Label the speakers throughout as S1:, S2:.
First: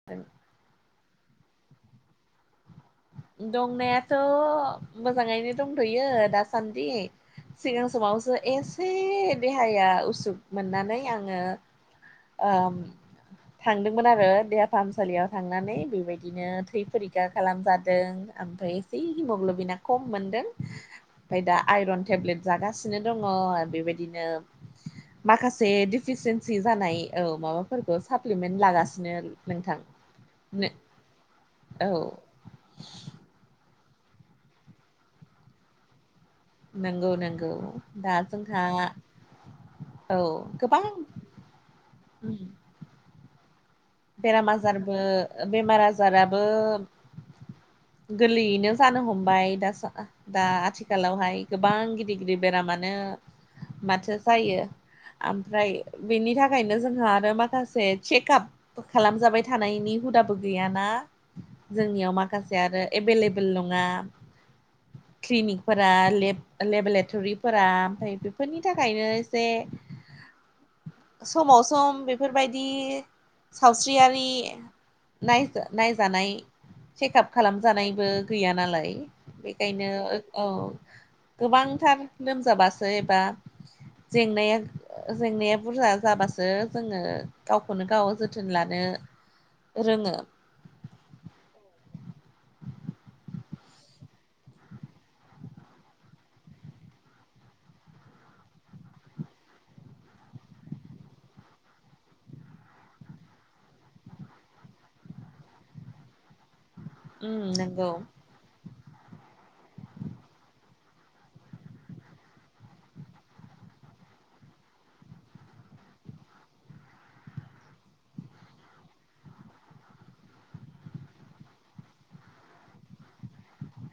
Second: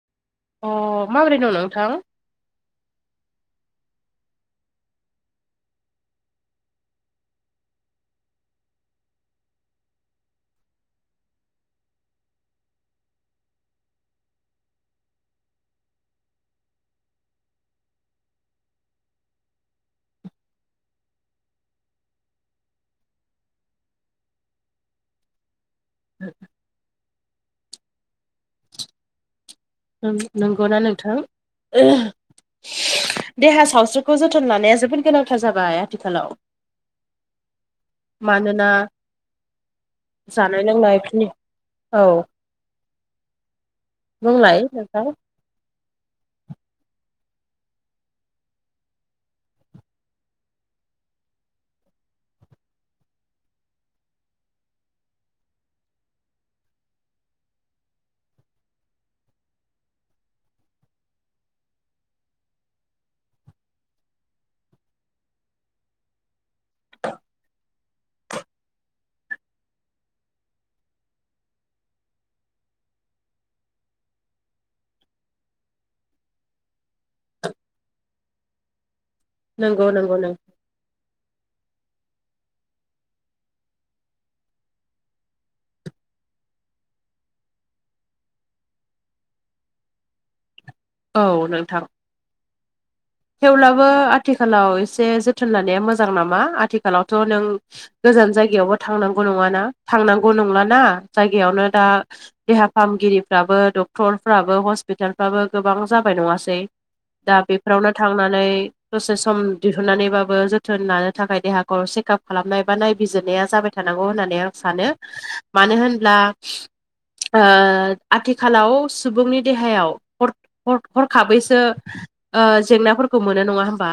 S1: द [unintelligible]
S2: अ माबोरै दं नोंथां?
S1: दंनायाथ' मोजाङैनो दंथ'यो दासान्दि सिगां समावसो एसे देहाया उसुग मोननानै आङो ओम थांदोंमोन आरो देहा फाहामसालियाव थांनानै बेबायदिनो थै फरिखा खालामजादों ओमफ्राय थै हिमग्ल'बिना खम मोनदों ओमफाय दा आइरन टेब्लेट जागासिनो दङ बेबायदिनो माखासे दिफिसिन्सि जानाय औ माबाफोरखौ साप्लिमेन्ट लागासिनो नोंथां
S2: ओं नंगौना नोंथां
S1: औ
S2: ओह देहा सावस्रिखौ जोथोन लानाया जोबोद गोनांथार जाबाय आथिखालाव
S1: नंगौ नंगौ दाजोंहा
S2: मानोना
S1: औ
S2: जानाय
S1: गोबां
S2: लोंनायफोरनि औ
S1: ओम बेराम
S2: बुंलाय
S1: आजारबो
S2: नोंथां
S1: बेमार आजाराबो गोरलैयैनो जानो हमबाय दा सा दा आथिखालावहाय गोबां गिदिर गिदिर बेरामानो माथो जायो ओमफ्राय बेनि थाखायनो जोंहा आरो माखासे चेकाप खालामजाबाय थानायनि हुदाबो गैयाना जोंनियाव माखासे आरो एभेलेबेल नङा क्लिनिकफोरा लेब लेबरेटरिफोरा ओमफ्राय बेफोरनि थाखायनो एसे समाव सम बेफोरबायदि सावस्रियारि नायजा नायजानाय चेकाप खालामजानायबो गैया नालाय बेखायनो
S2: नंगौ नंगौ नों
S1: ओव गोबांथार लोमजाबासो एबा जेंनाया जेंनाया बुरजा जाबासो जोङो गावखौनो गाव जो थोन लानो रोङो।
S2: औ नोंथां। थेवब्लाबो आथिखालाव एसे जोथोन लानाया मोजां नामा आथिखालावथ' नों गोजान जायगायावबो थांनांगौ नङाना थांनांगौ नंलाना जायगायावनो दा देहा फाहामगिरिफ्राबो डक्टरफ्राबो हस्पिटालफ्राबो गोबां जाबाय नङासै
S1: उम
S2: दा बेफोरावनो
S1: नंगौ
S2: थांनानै दसे सम दिहुननानैबाबो जोथोन लानो थाखाय देहाखौ चेकआप खालामनाय बा नायबिजिरनाया जाबाय थानांगौ होननानै आं सानो मानो होनब्ला ओ आथिखालाव सुबुंनि देहायाव हर हर हरखाबैसो ओ जेंनाफोरखौ मोनो नङा होमबा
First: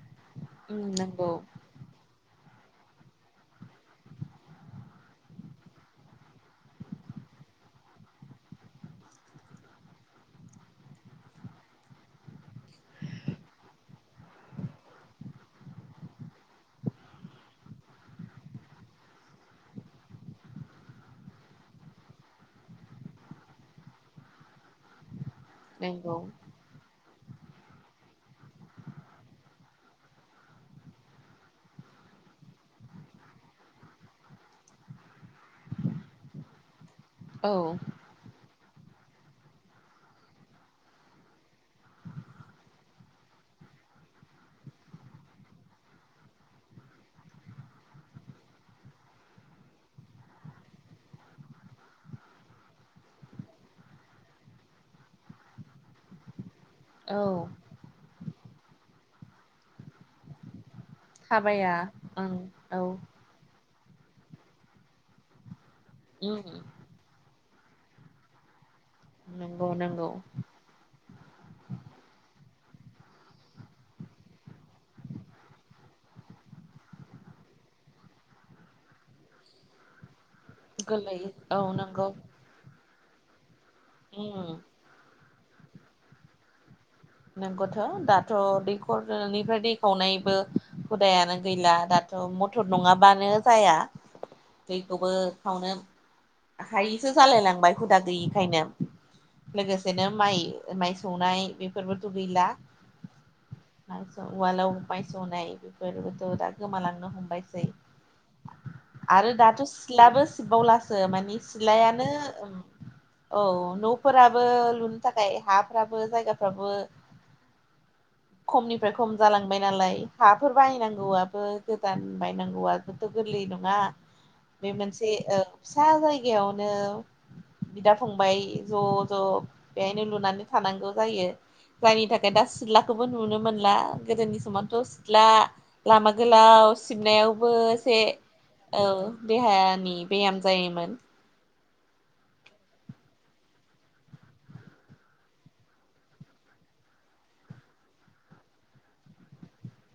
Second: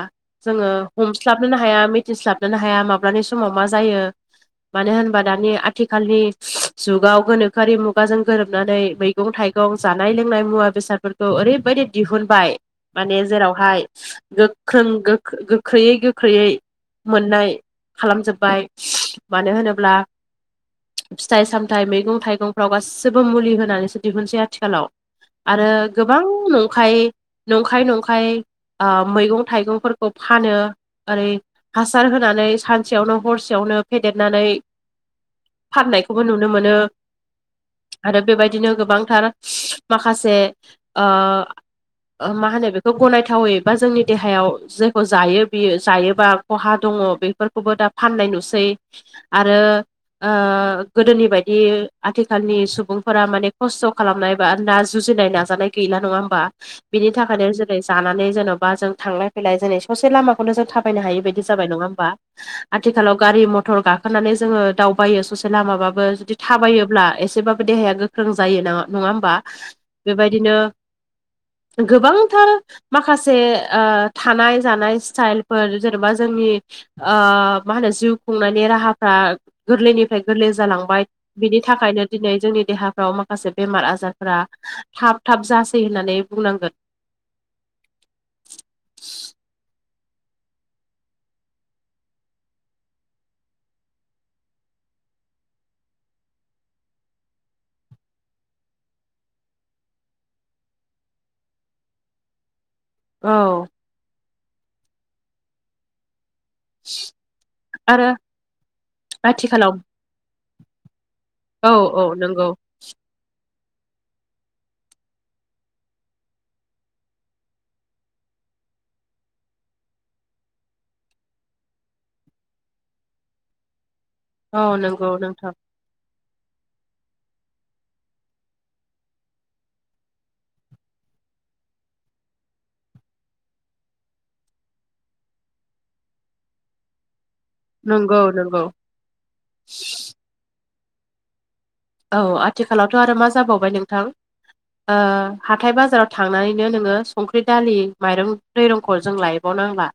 S2: जोङो
S1: उम नंगौ
S2: हमस्लाबनो नो हा हाया मिथिस्लाबनोनो हाया माब्लानि समाव मा जायो मानो होनबा दानि आथिखालनि जुगाव गोनोखोआरि मुगाजों गोरोबनानै बै मैगं थाइगं जानाय लोंनाय मुवा बेसादफोरखौ ओरैबायाददि दिहुनबाय माने जेराव हाय गोख्रों गो-गोख्रैयै गोख्रैयै मोननाय खालामजोब्बाय मानो होनोब्ला फिथाइ सामथाइ मैगं थाइगंफ्राव गासैबो मुलि होनानैसो दिहुनसै आथिखालाव। आरो
S1: नंगौ
S2: गोबां नंखाय, नंखाय नंखाय ओ मैगं थाइगंफोरखौ फानो ओरै हासार होनानै सानसेयावनो हरसेयावनो फेदेरनानै फाननायखौबो नुनो मोनो।
S1: औ।
S2: आरो बेबायदिनो गोबांथार माखासे ओ ओ मा होनो बेखौ गनाय थावै बा जोंनि देहायाव जायखौ जायो बियो जायोबा खहा दङ बेफोरखौबो दा फाननाय नुसै आरो ओ गोदोनि बायदि आथिखालनि सुबुंफोरा माने खस्थ' खालामनाय बा ना जुजिनाय ना जानाय गैला नङा होम्बा। बिनि
S1: औ
S2: थाखायनो जेरै जानानै जेन'बा जों थांलाय फैलाय ससे लामाखौनो जों थाबायनो हायि बायदि जाबाय
S1: थाबाया
S2: नङा होनबा?
S1: ओं औ
S2: आथिखालाव गारि मथर गाखोनानै जोङो दावबायो ससे लामाबाबो। जुदि
S1: उम
S2: थाबायो ब्ला एसेबाबो देहाया गोख्रों जायो ना नङा होमबा,
S1: नंगौ नंगौ
S2: बेबायदिनो गोबांथार माखासे ओ थानाय जानाय स्टाइलफोर जेनेबा जोंनि ओ मा होनो जिउ खुंनायनि राहाफ्रा गोरलैनि फ्राय गोरलै जालांबाय।
S1: गोरलै औ
S2: बिनि थाखायनो
S1: नंगौ
S2: दिनै जोंनि देहाफ्राव माखासे बेमार आजारफ्रा
S1: उम
S2: थाब थाब जासै होननानै बुंनांगोन।
S1: नंगौथ' दाथ' दैखरनिफ्राय दै खावनायबो हुदायानो गैला दाथ' मथर नङाबानो जाया। दैखौबो खावनो हायिसो जालाय लांबाय हुदा गैयिखायनो। लोगोसेनो माइ माइ सौनाय बेफोरबोथ' गैला
S2: औ।
S1: आरो उवालाव माय सौनाय बेफोरबोथ' दा गोमालांनो हमबायसै
S2: आरो
S1: आरो दाथ'
S2: आथिखालाव
S1: सिथलाबो सिबबावलासो माने
S2: औ औ
S1: सिलायानो
S2: नंगौ
S1: औ न'फोराबो लुनो थाखाय हाफ्राबो जायगा फ्राबो खमनिफ्राय खम जालांबाय नालाय, हाफोर बायनांगौआबो गोदान बायनांगौआबो गोरलै नङा
S2: औ
S1: बे
S2: नंगौ
S1: मोनसे ओ
S2: नोंथां
S1: फिसा जायगायावनो बिदा फंबाय ज' ज' बेहायनो लुनानै थानांगौ जायो जायनि थाखाय दा सिथ्लाखौबो नुनो मोनला गोदोनि समावथ' सिथ्ला लामा गोलाव सिबनायावबो एसे
S2: नंगौ नंगौ
S1: औ देहानि ब्याम जायोमोन।
S2: औ आथिखालावथ' आरो मा जाबावबाय नोंथां ओ हाथाय बाजाराव थांनानैनो नोङो संख्रि, दालि, माइरं दैरंखौ जों लायबावनांला।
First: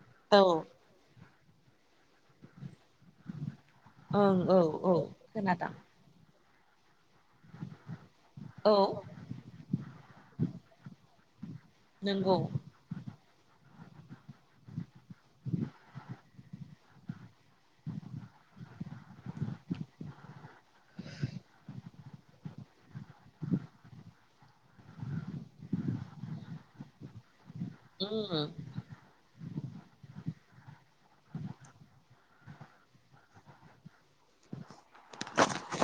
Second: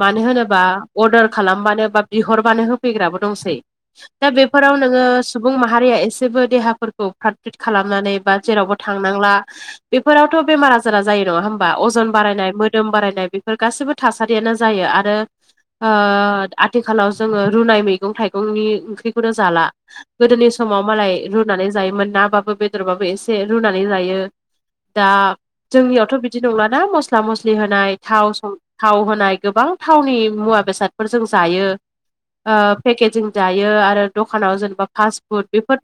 S2: मानो
S1: औ
S2: होनोबा अर्दार खालामबानो बा बिहरबानो होफैग्राबो दंसै। दा
S1: ओं औ
S2: बेफोराव
S1: औ
S2: नोङो सुबुं
S1: खोनादों
S2: माहारिया एसेबो देहाफोरखौ फ्राद फ्राद फ्रिद खालामनानै बा
S1: औ
S2: जेरावबो थांनांला बेफोरावथ' बेमार आजारा जायो नङा होमबा अजन
S1: नंगौ
S2: बारायनाय मो दोम बारायनाय बेफोर गासिबो थासारियानो जायो आरो ओ आथिखालाव जोङो रुनाय मैगं थाइगंनि ओंख्रिखौनो जाला गोदोनि समाव मालाय रुनानै जायोमोन नाबाबो बेदरबाबो एसे रुनानै लायो दा जोंनियावथ' बिदि नंलाना मस्ला मस्लि होनाय थाव
S1: उम
S2: थाव होनाय गोबां थावनि मुवा बेसाद फोर जों जायो पेकेजिं जायो आरो दखानाव जेनेबा फास्ट फुड बेफोर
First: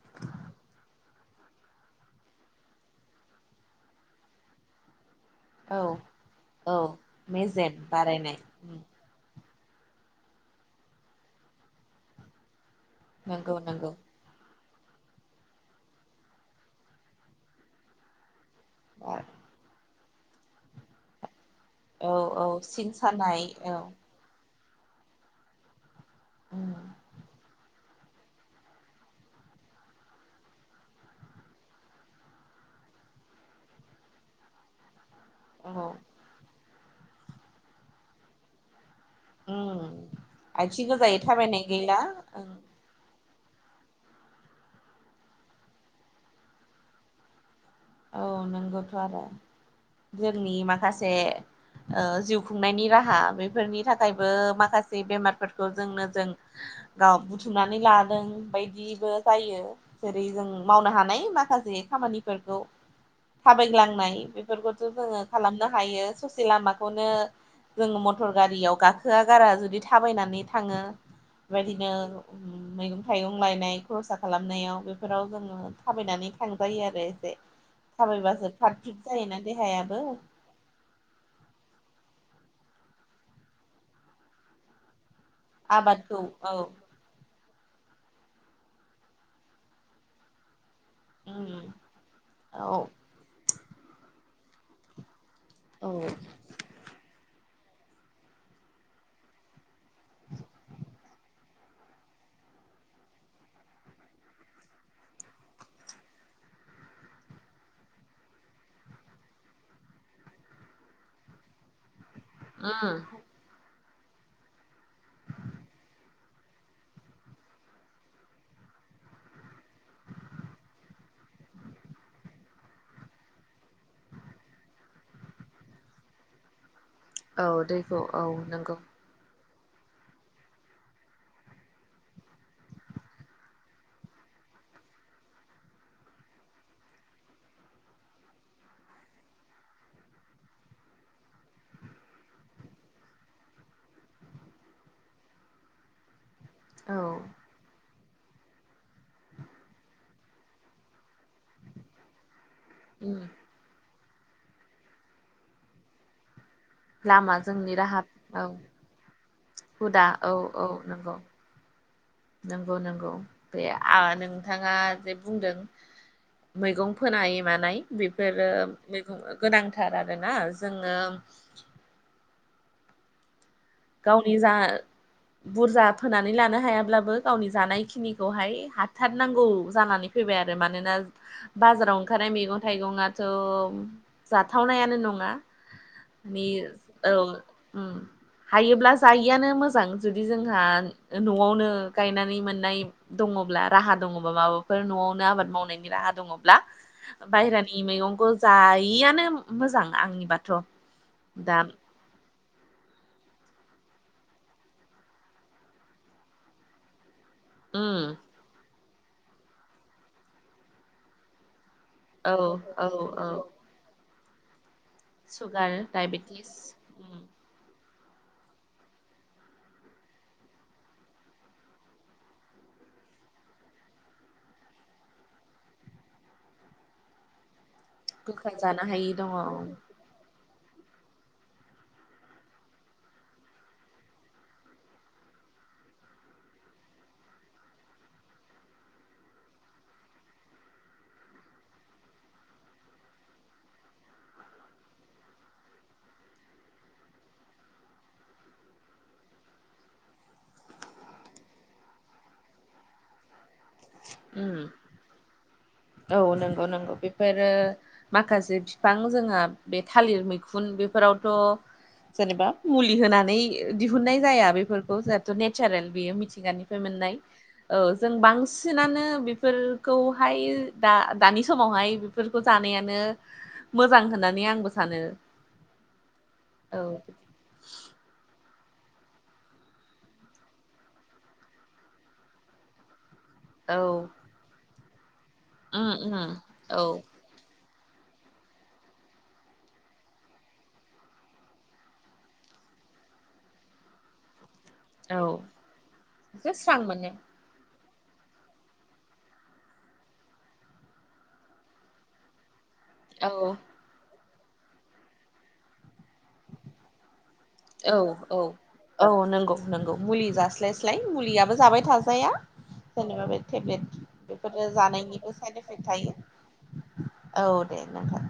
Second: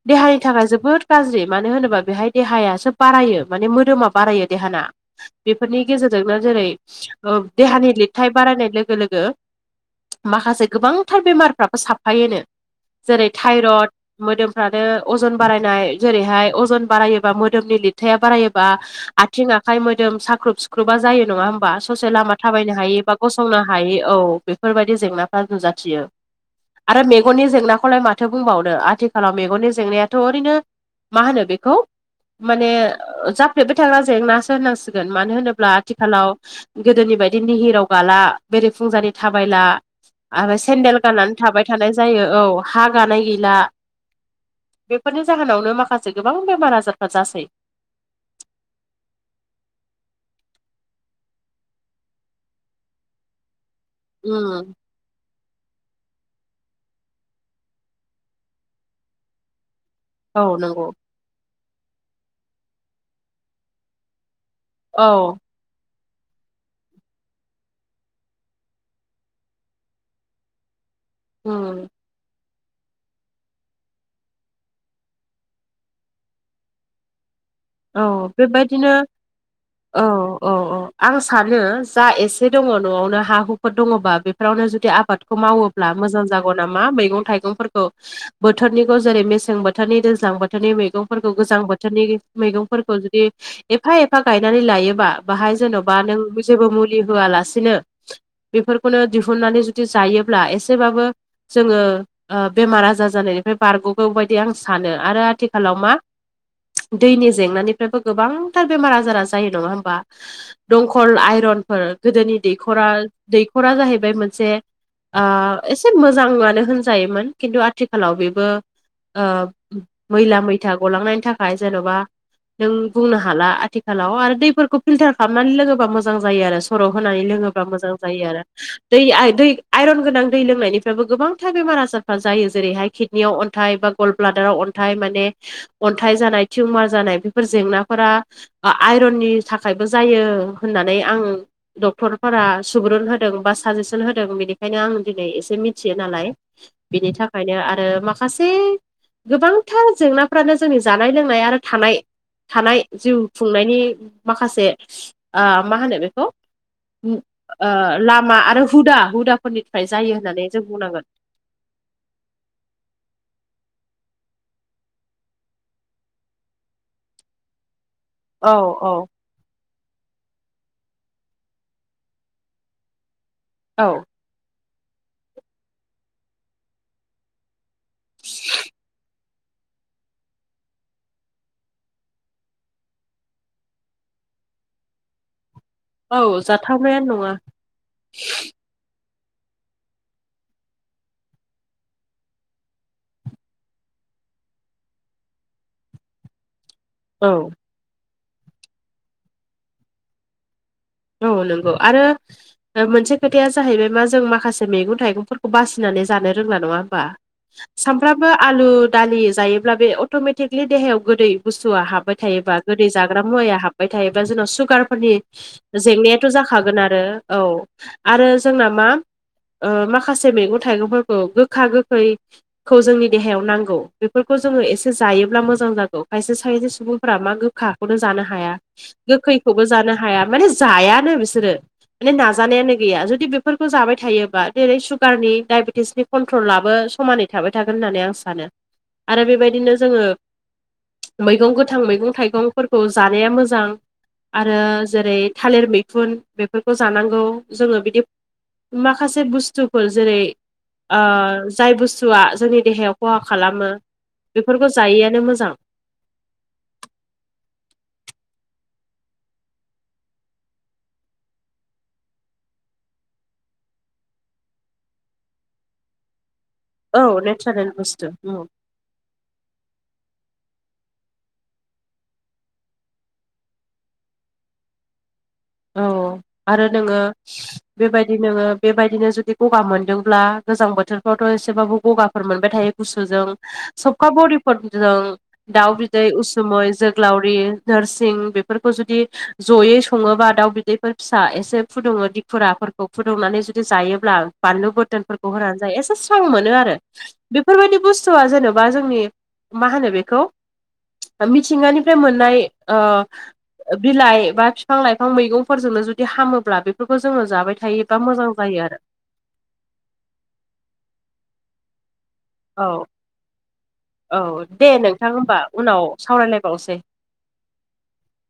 S2: द देहानि थाखाय जोबोद गाज्रि मानो होनोबा बेहाय देहायासो बारायो माने मोदोमा बारायो देहाना
S1: औ
S2: बेफोरनि गेजेरजोंनो जेरै
S1: औ मेजेम
S2: देहानि लिरथाय बारायनाय
S1: उम
S2: लोगो लोगो माखासे गोबांथार बेमारफ्राबो साबफायोनो जेरै
S1: नंगौ नंगौ
S2: थायरड मोदोमफ्रानो अजन बारायनाय जेरैहाय अजन बारायोबा मोदोमनि लिरथाया बारायो बा
S1: औ
S2: आथिं आखाय मोदोम साख्रुब सिुख्रुबा जायो नङा होमबा ससे लामा
S1: औ
S2: थाबायनो
S1: सिन
S2: हायि बा
S1: सानाय
S2: गसंनो
S1: औ
S2: हायो औ बेफोरबायदि जेंनाफ्रा नुजाथियो
S1: उम
S2: आरो मेगननि जेंनाखौलाय माथो बुंबावनो आरो आथिखालाव मेगननि जेंनायाथ' ओरैनो मा होनो बेखौ माने जाफ्लेबाय थाग्रा जेंनासो होनांसिगोन मानो होनो ब्ला
S1: औ
S2: आथिखालाव गोदोनि बायदि निहिराव गाला बेरि फुंजानि थाबायला
S1: उम
S2: आरो
S1: आथिं
S2: सेन्देल
S1: गोजायै
S2: गाननानै
S1: थाबायनाय
S2: थाबाय थानाय
S1: गैला
S2: जायो औ
S1: ओं
S2: हा गानाय गैला बेफोरनि जाहोनावनो माखासे गोबां बेमार आजारफ्रा जासै
S1: औ नोंगौथ' आरो जोंनि माखासे जिउ खुंनायनि राहा बेफोरनि थाखायबो
S2: उम
S1: माखासे बेमारफोरखौ जोंनो जों गाव बुथुमनानै लादों बायदिबो जायो जेरै
S2: औ
S1: जों
S2: नंगौ
S1: मावनो हानाय माखासे खामानिफोरखौ थाबायग्लांनाय बेफोरखौथ'
S2: औ
S1: जोङो खालामनो हायो ससे लामाखौनो जों मटर गारियाव गाखोआ गारा जुदि थाबायनानै थाङो
S2: उम
S1: बेबायदिनो मैगं थाइगं लायनाय खरसा खालामनायाव बेफोराव जोङो थाबायनानै थांजायो आरो एसे
S2: औ
S1: थाबायबासो फ्राद
S2: बेबायदिनो
S1: फ्रिद जायोना देहायाबो
S2: औ औ औ आं सानो जा एसे दङ नआवनो हा हुफोर दङबा बेफोरावनो जुदि आबाद मावोब्ला
S1: आबादखौ
S2: मोजां
S1: औ
S2: जागौ नामा मैगं थाइगं फोर बोथोरनिखौ जेरै मेसें बोथोरनि दैज्लां बोथोरनि मैगंफोरखौ गोजां
S1: उम
S2: बोथोरनि
S1: औ
S2: मैगंफोरखौ जुदि एफा एफा गायनानै लायोबा बाहाय जेनबा नों जेबो मुलि होआलासिनो बेफोरखौनो दिहुननानै जदि जायोब्ला एसेबाबो जोङो ओ बेमार आजार जानायनिफ्राय बारगगौ बायदि आं सानो आरो आथिखालाव मा दैनि जेंनानिफ्रायबो गोबांथार बेमार आजारा जायो नङा होमबा दंखल आइरन फोर गोदोनि दैखरा
S1: उम
S2: दैखरा जाहैबाय मोनसे ऐ एसे मोजांआनो होनजायोमोन खिन्थु आथिखालाव बेबो ऐम मैला मैथा गलांनायनि थाखाय जेनबा नों बुंनो हाला आथिखालाव आरो दैफोरखौ फिल्टार खालामनानै लोङोबा मोजां जायो आरो खर होनानै लोङोब्ला मोजां जायो आरो दै आइ दै आइरन गोनां दै लोंनायनिफ्रायबो गोबांथार बेमार आजारफ्रा जायो जेरैहाय किथ याव अन्थाइ बा गल ब्लादाराव अन्थाइ माने अन्थाइ जानाय टिउमार जानाय बेफोर जेंनाफोरा बा आइरननि थाखायबो जायो होननानै आं डक्टरफोरा सुबुरुन होदों बा साजेसन होदों बेनिखायनो आं दिनै एसे मिथियो नालाय
S1: औ
S2: बेनि थाखायनो आरो माखासे गोबांथार जेंनाफ्रानो जोंनि जानाय लोंनाय आरो थानाय थानाय
S1: उम
S2: जिउ खुंनायनि माखासे ओ मा होनो बेखौ ओ
S1: लामा जोंनि राहा
S2: लामा
S1: औ
S2: आरो हुदा हुदाफोरनिफ्राय
S1: हुदा
S2: जायो
S1: औ
S2: होननानै जों
S1: औ
S2: बुंनांगोन
S1: नंगौ नंगौ नंगौ बे आ नोंथाङा जे बुंदों मैगं फोनाय मानाय बेफोरो
S2: औ औ
S1: मैगं गोनांथार आरोना जोंनो
S2: औ
S1: गावनि जा बुरजा फोनानै लानो हायाब्लाबो गावनि जानायखिनिखौहाय हाथारनांगौ जानानै फैबाय आरो मानोना बाजाराव ओंखारनाय मैगंथाइगंआथ जाथावनायानो नङा
S2: औ
S1: मि
S2: जाथावनायानो
S1: औ
S2: नङा
S1: उम हायोब्ला जायिआनो मोजां जुदि जोंहा नआवनो गायनानै मोननाय दङब्ला राहा दङबा माबाफोर नआवनो आबाद मावनायनि राहा दङब्ला
S2: औ
S1: बायेरानि मैगंखौ जायियानो मोजां आंनिबाथ
S2: औ
S1: दा
S2: नंगौ आरो मोनसे खोथाया जाहैबाय मा जों माखासे मैगं थाइगंफोरखौ बासिनानै जानो रोंला नङा होमबा
S1: उम
S2: सानफ्रामबो आलु दालि जायोब्ला बे अटमेटिकलि देहायाव गोदै बुस्थुआ हाब हाबबाय
S1: औ
S2: थायोबा
S1: औ
S2: गोदै जाग्रा
S1: औ
S2: मुवाया हाब थायोबा जोंनाव सुगारफोरनि
S1: सुगार
S2: जेंनायाथ'
S1: डायबेटिस
S2: जाखागोन आरो
S1: उम
S2: औ आरो जोंना मा ओ माखासे मैगं थाइगंफोरखौ गोखा गोखै खौ जोंनि देहायाव नांगौ बेफोरखौ जोङो एसे जायोब्ला मोजां जागौ खायसे खायसे सुबुंफोरा मा गोखा खौनो जानो
S1: गोखा
S2: हाया
S1: जानो हायि दङ
S2: गोखैखौबो जानो हाया माने जायानो बिसोरो माने नाजानायानो गैया जुदि बेफोरखौ जाबाय थायोबा जेरै सुगारनि डायबेटिसनि कन्ट्रल लाबो समानै थाबाय थागोन होननानै आं सानो आरो बेबायदिनो जोङो मैगं गोथां मैगं थाइगंफोरखौ जानाया मोजां आरो जेरै थालिर मैखुन बेफोरखौ जानांगौ जोङो बिदि माखासे बुस्थुफोर जेरै ओ जाय बुस्थुआ जोंनि देहायाव खहा खालामो
S1: उम
S2: बेफोरखौ जायिआनो मोजां
S1: औ नंगौ नंगौ बेफोरो माखासे फिफां जोंहा बे थालिर मैखुन बेफोरावथ' जेनेबा मुलि होनानै दिहुननाय जाया बेफोरखौ जहेथु नेचारेल बेयो मिथिंगानि फाय
S2: औ
S1: मोननाय
S2: नेचारेल
S1: औ
S2: बुस्थु
S1: जों
S2: उम।
S1: बांसिनानो बेफोरखौहाय दा दानि समावहाय बेफोरखौ जानायानो मोजां होननानै आंबो सानो
S2: औ आरो
S1: औ
S2: नोङो बेबायदि नोङो बेबायदिनो जुदि गगा मोनदोंब्ला गोजां बोथोरफ्रावथ' एसेबाबो गगाफोर मोनबाय थायो गुसुजों
S1: औ
S2: सबखा बरिफोरजों दाउ
S1: उम
S2: बिदै
S1: उम
S2: उसुमै
S1: औ
S2: जोग्लावरि नोरसिं बेफोरखौ जुदि जयै सङोबा दाउ बिदैफोर फिसा एसे फुदुङो दिखुराफोरखौ फुदुंनानै जुदि जायोब्ला बानलु बो
S1: औ
S2: दोनफोरखौ होनानै जायो एसे स्रां
S1: एसे
S2: मोनो आरो
S1: स्रां मोनो
S2: बेफोरबायदि बुस्थुआ जेनेबा जोंनि मा होनो बेखौ मिथिंगानिफ्राय मोननाय
S1: औ
S2: बिलाइ बा फिफां लाइफां मैगं फोरजोंनो जुदि हामोब्ला बेफोरखौ जोङो जाबाय
S1: औ
S2: थायोबा मोजां
S1: औ
S2: जायो आरो
S1: औ नंगौ नंगौ मुलि जास्लायस्लाय मुलियाबो जाबाय थाजाया
S2: औ
S1: जेनेबा बे टेब्लेट
S2: औ दे
S1: बेफोरो
S2: नोंथां
S1: जानायनिबो
S2: होमबा
S1: साइड
S2: उनाव
S1: इफेक्ट थायो
S2: सावरायलायबावसै
S1: औ दे नोंथां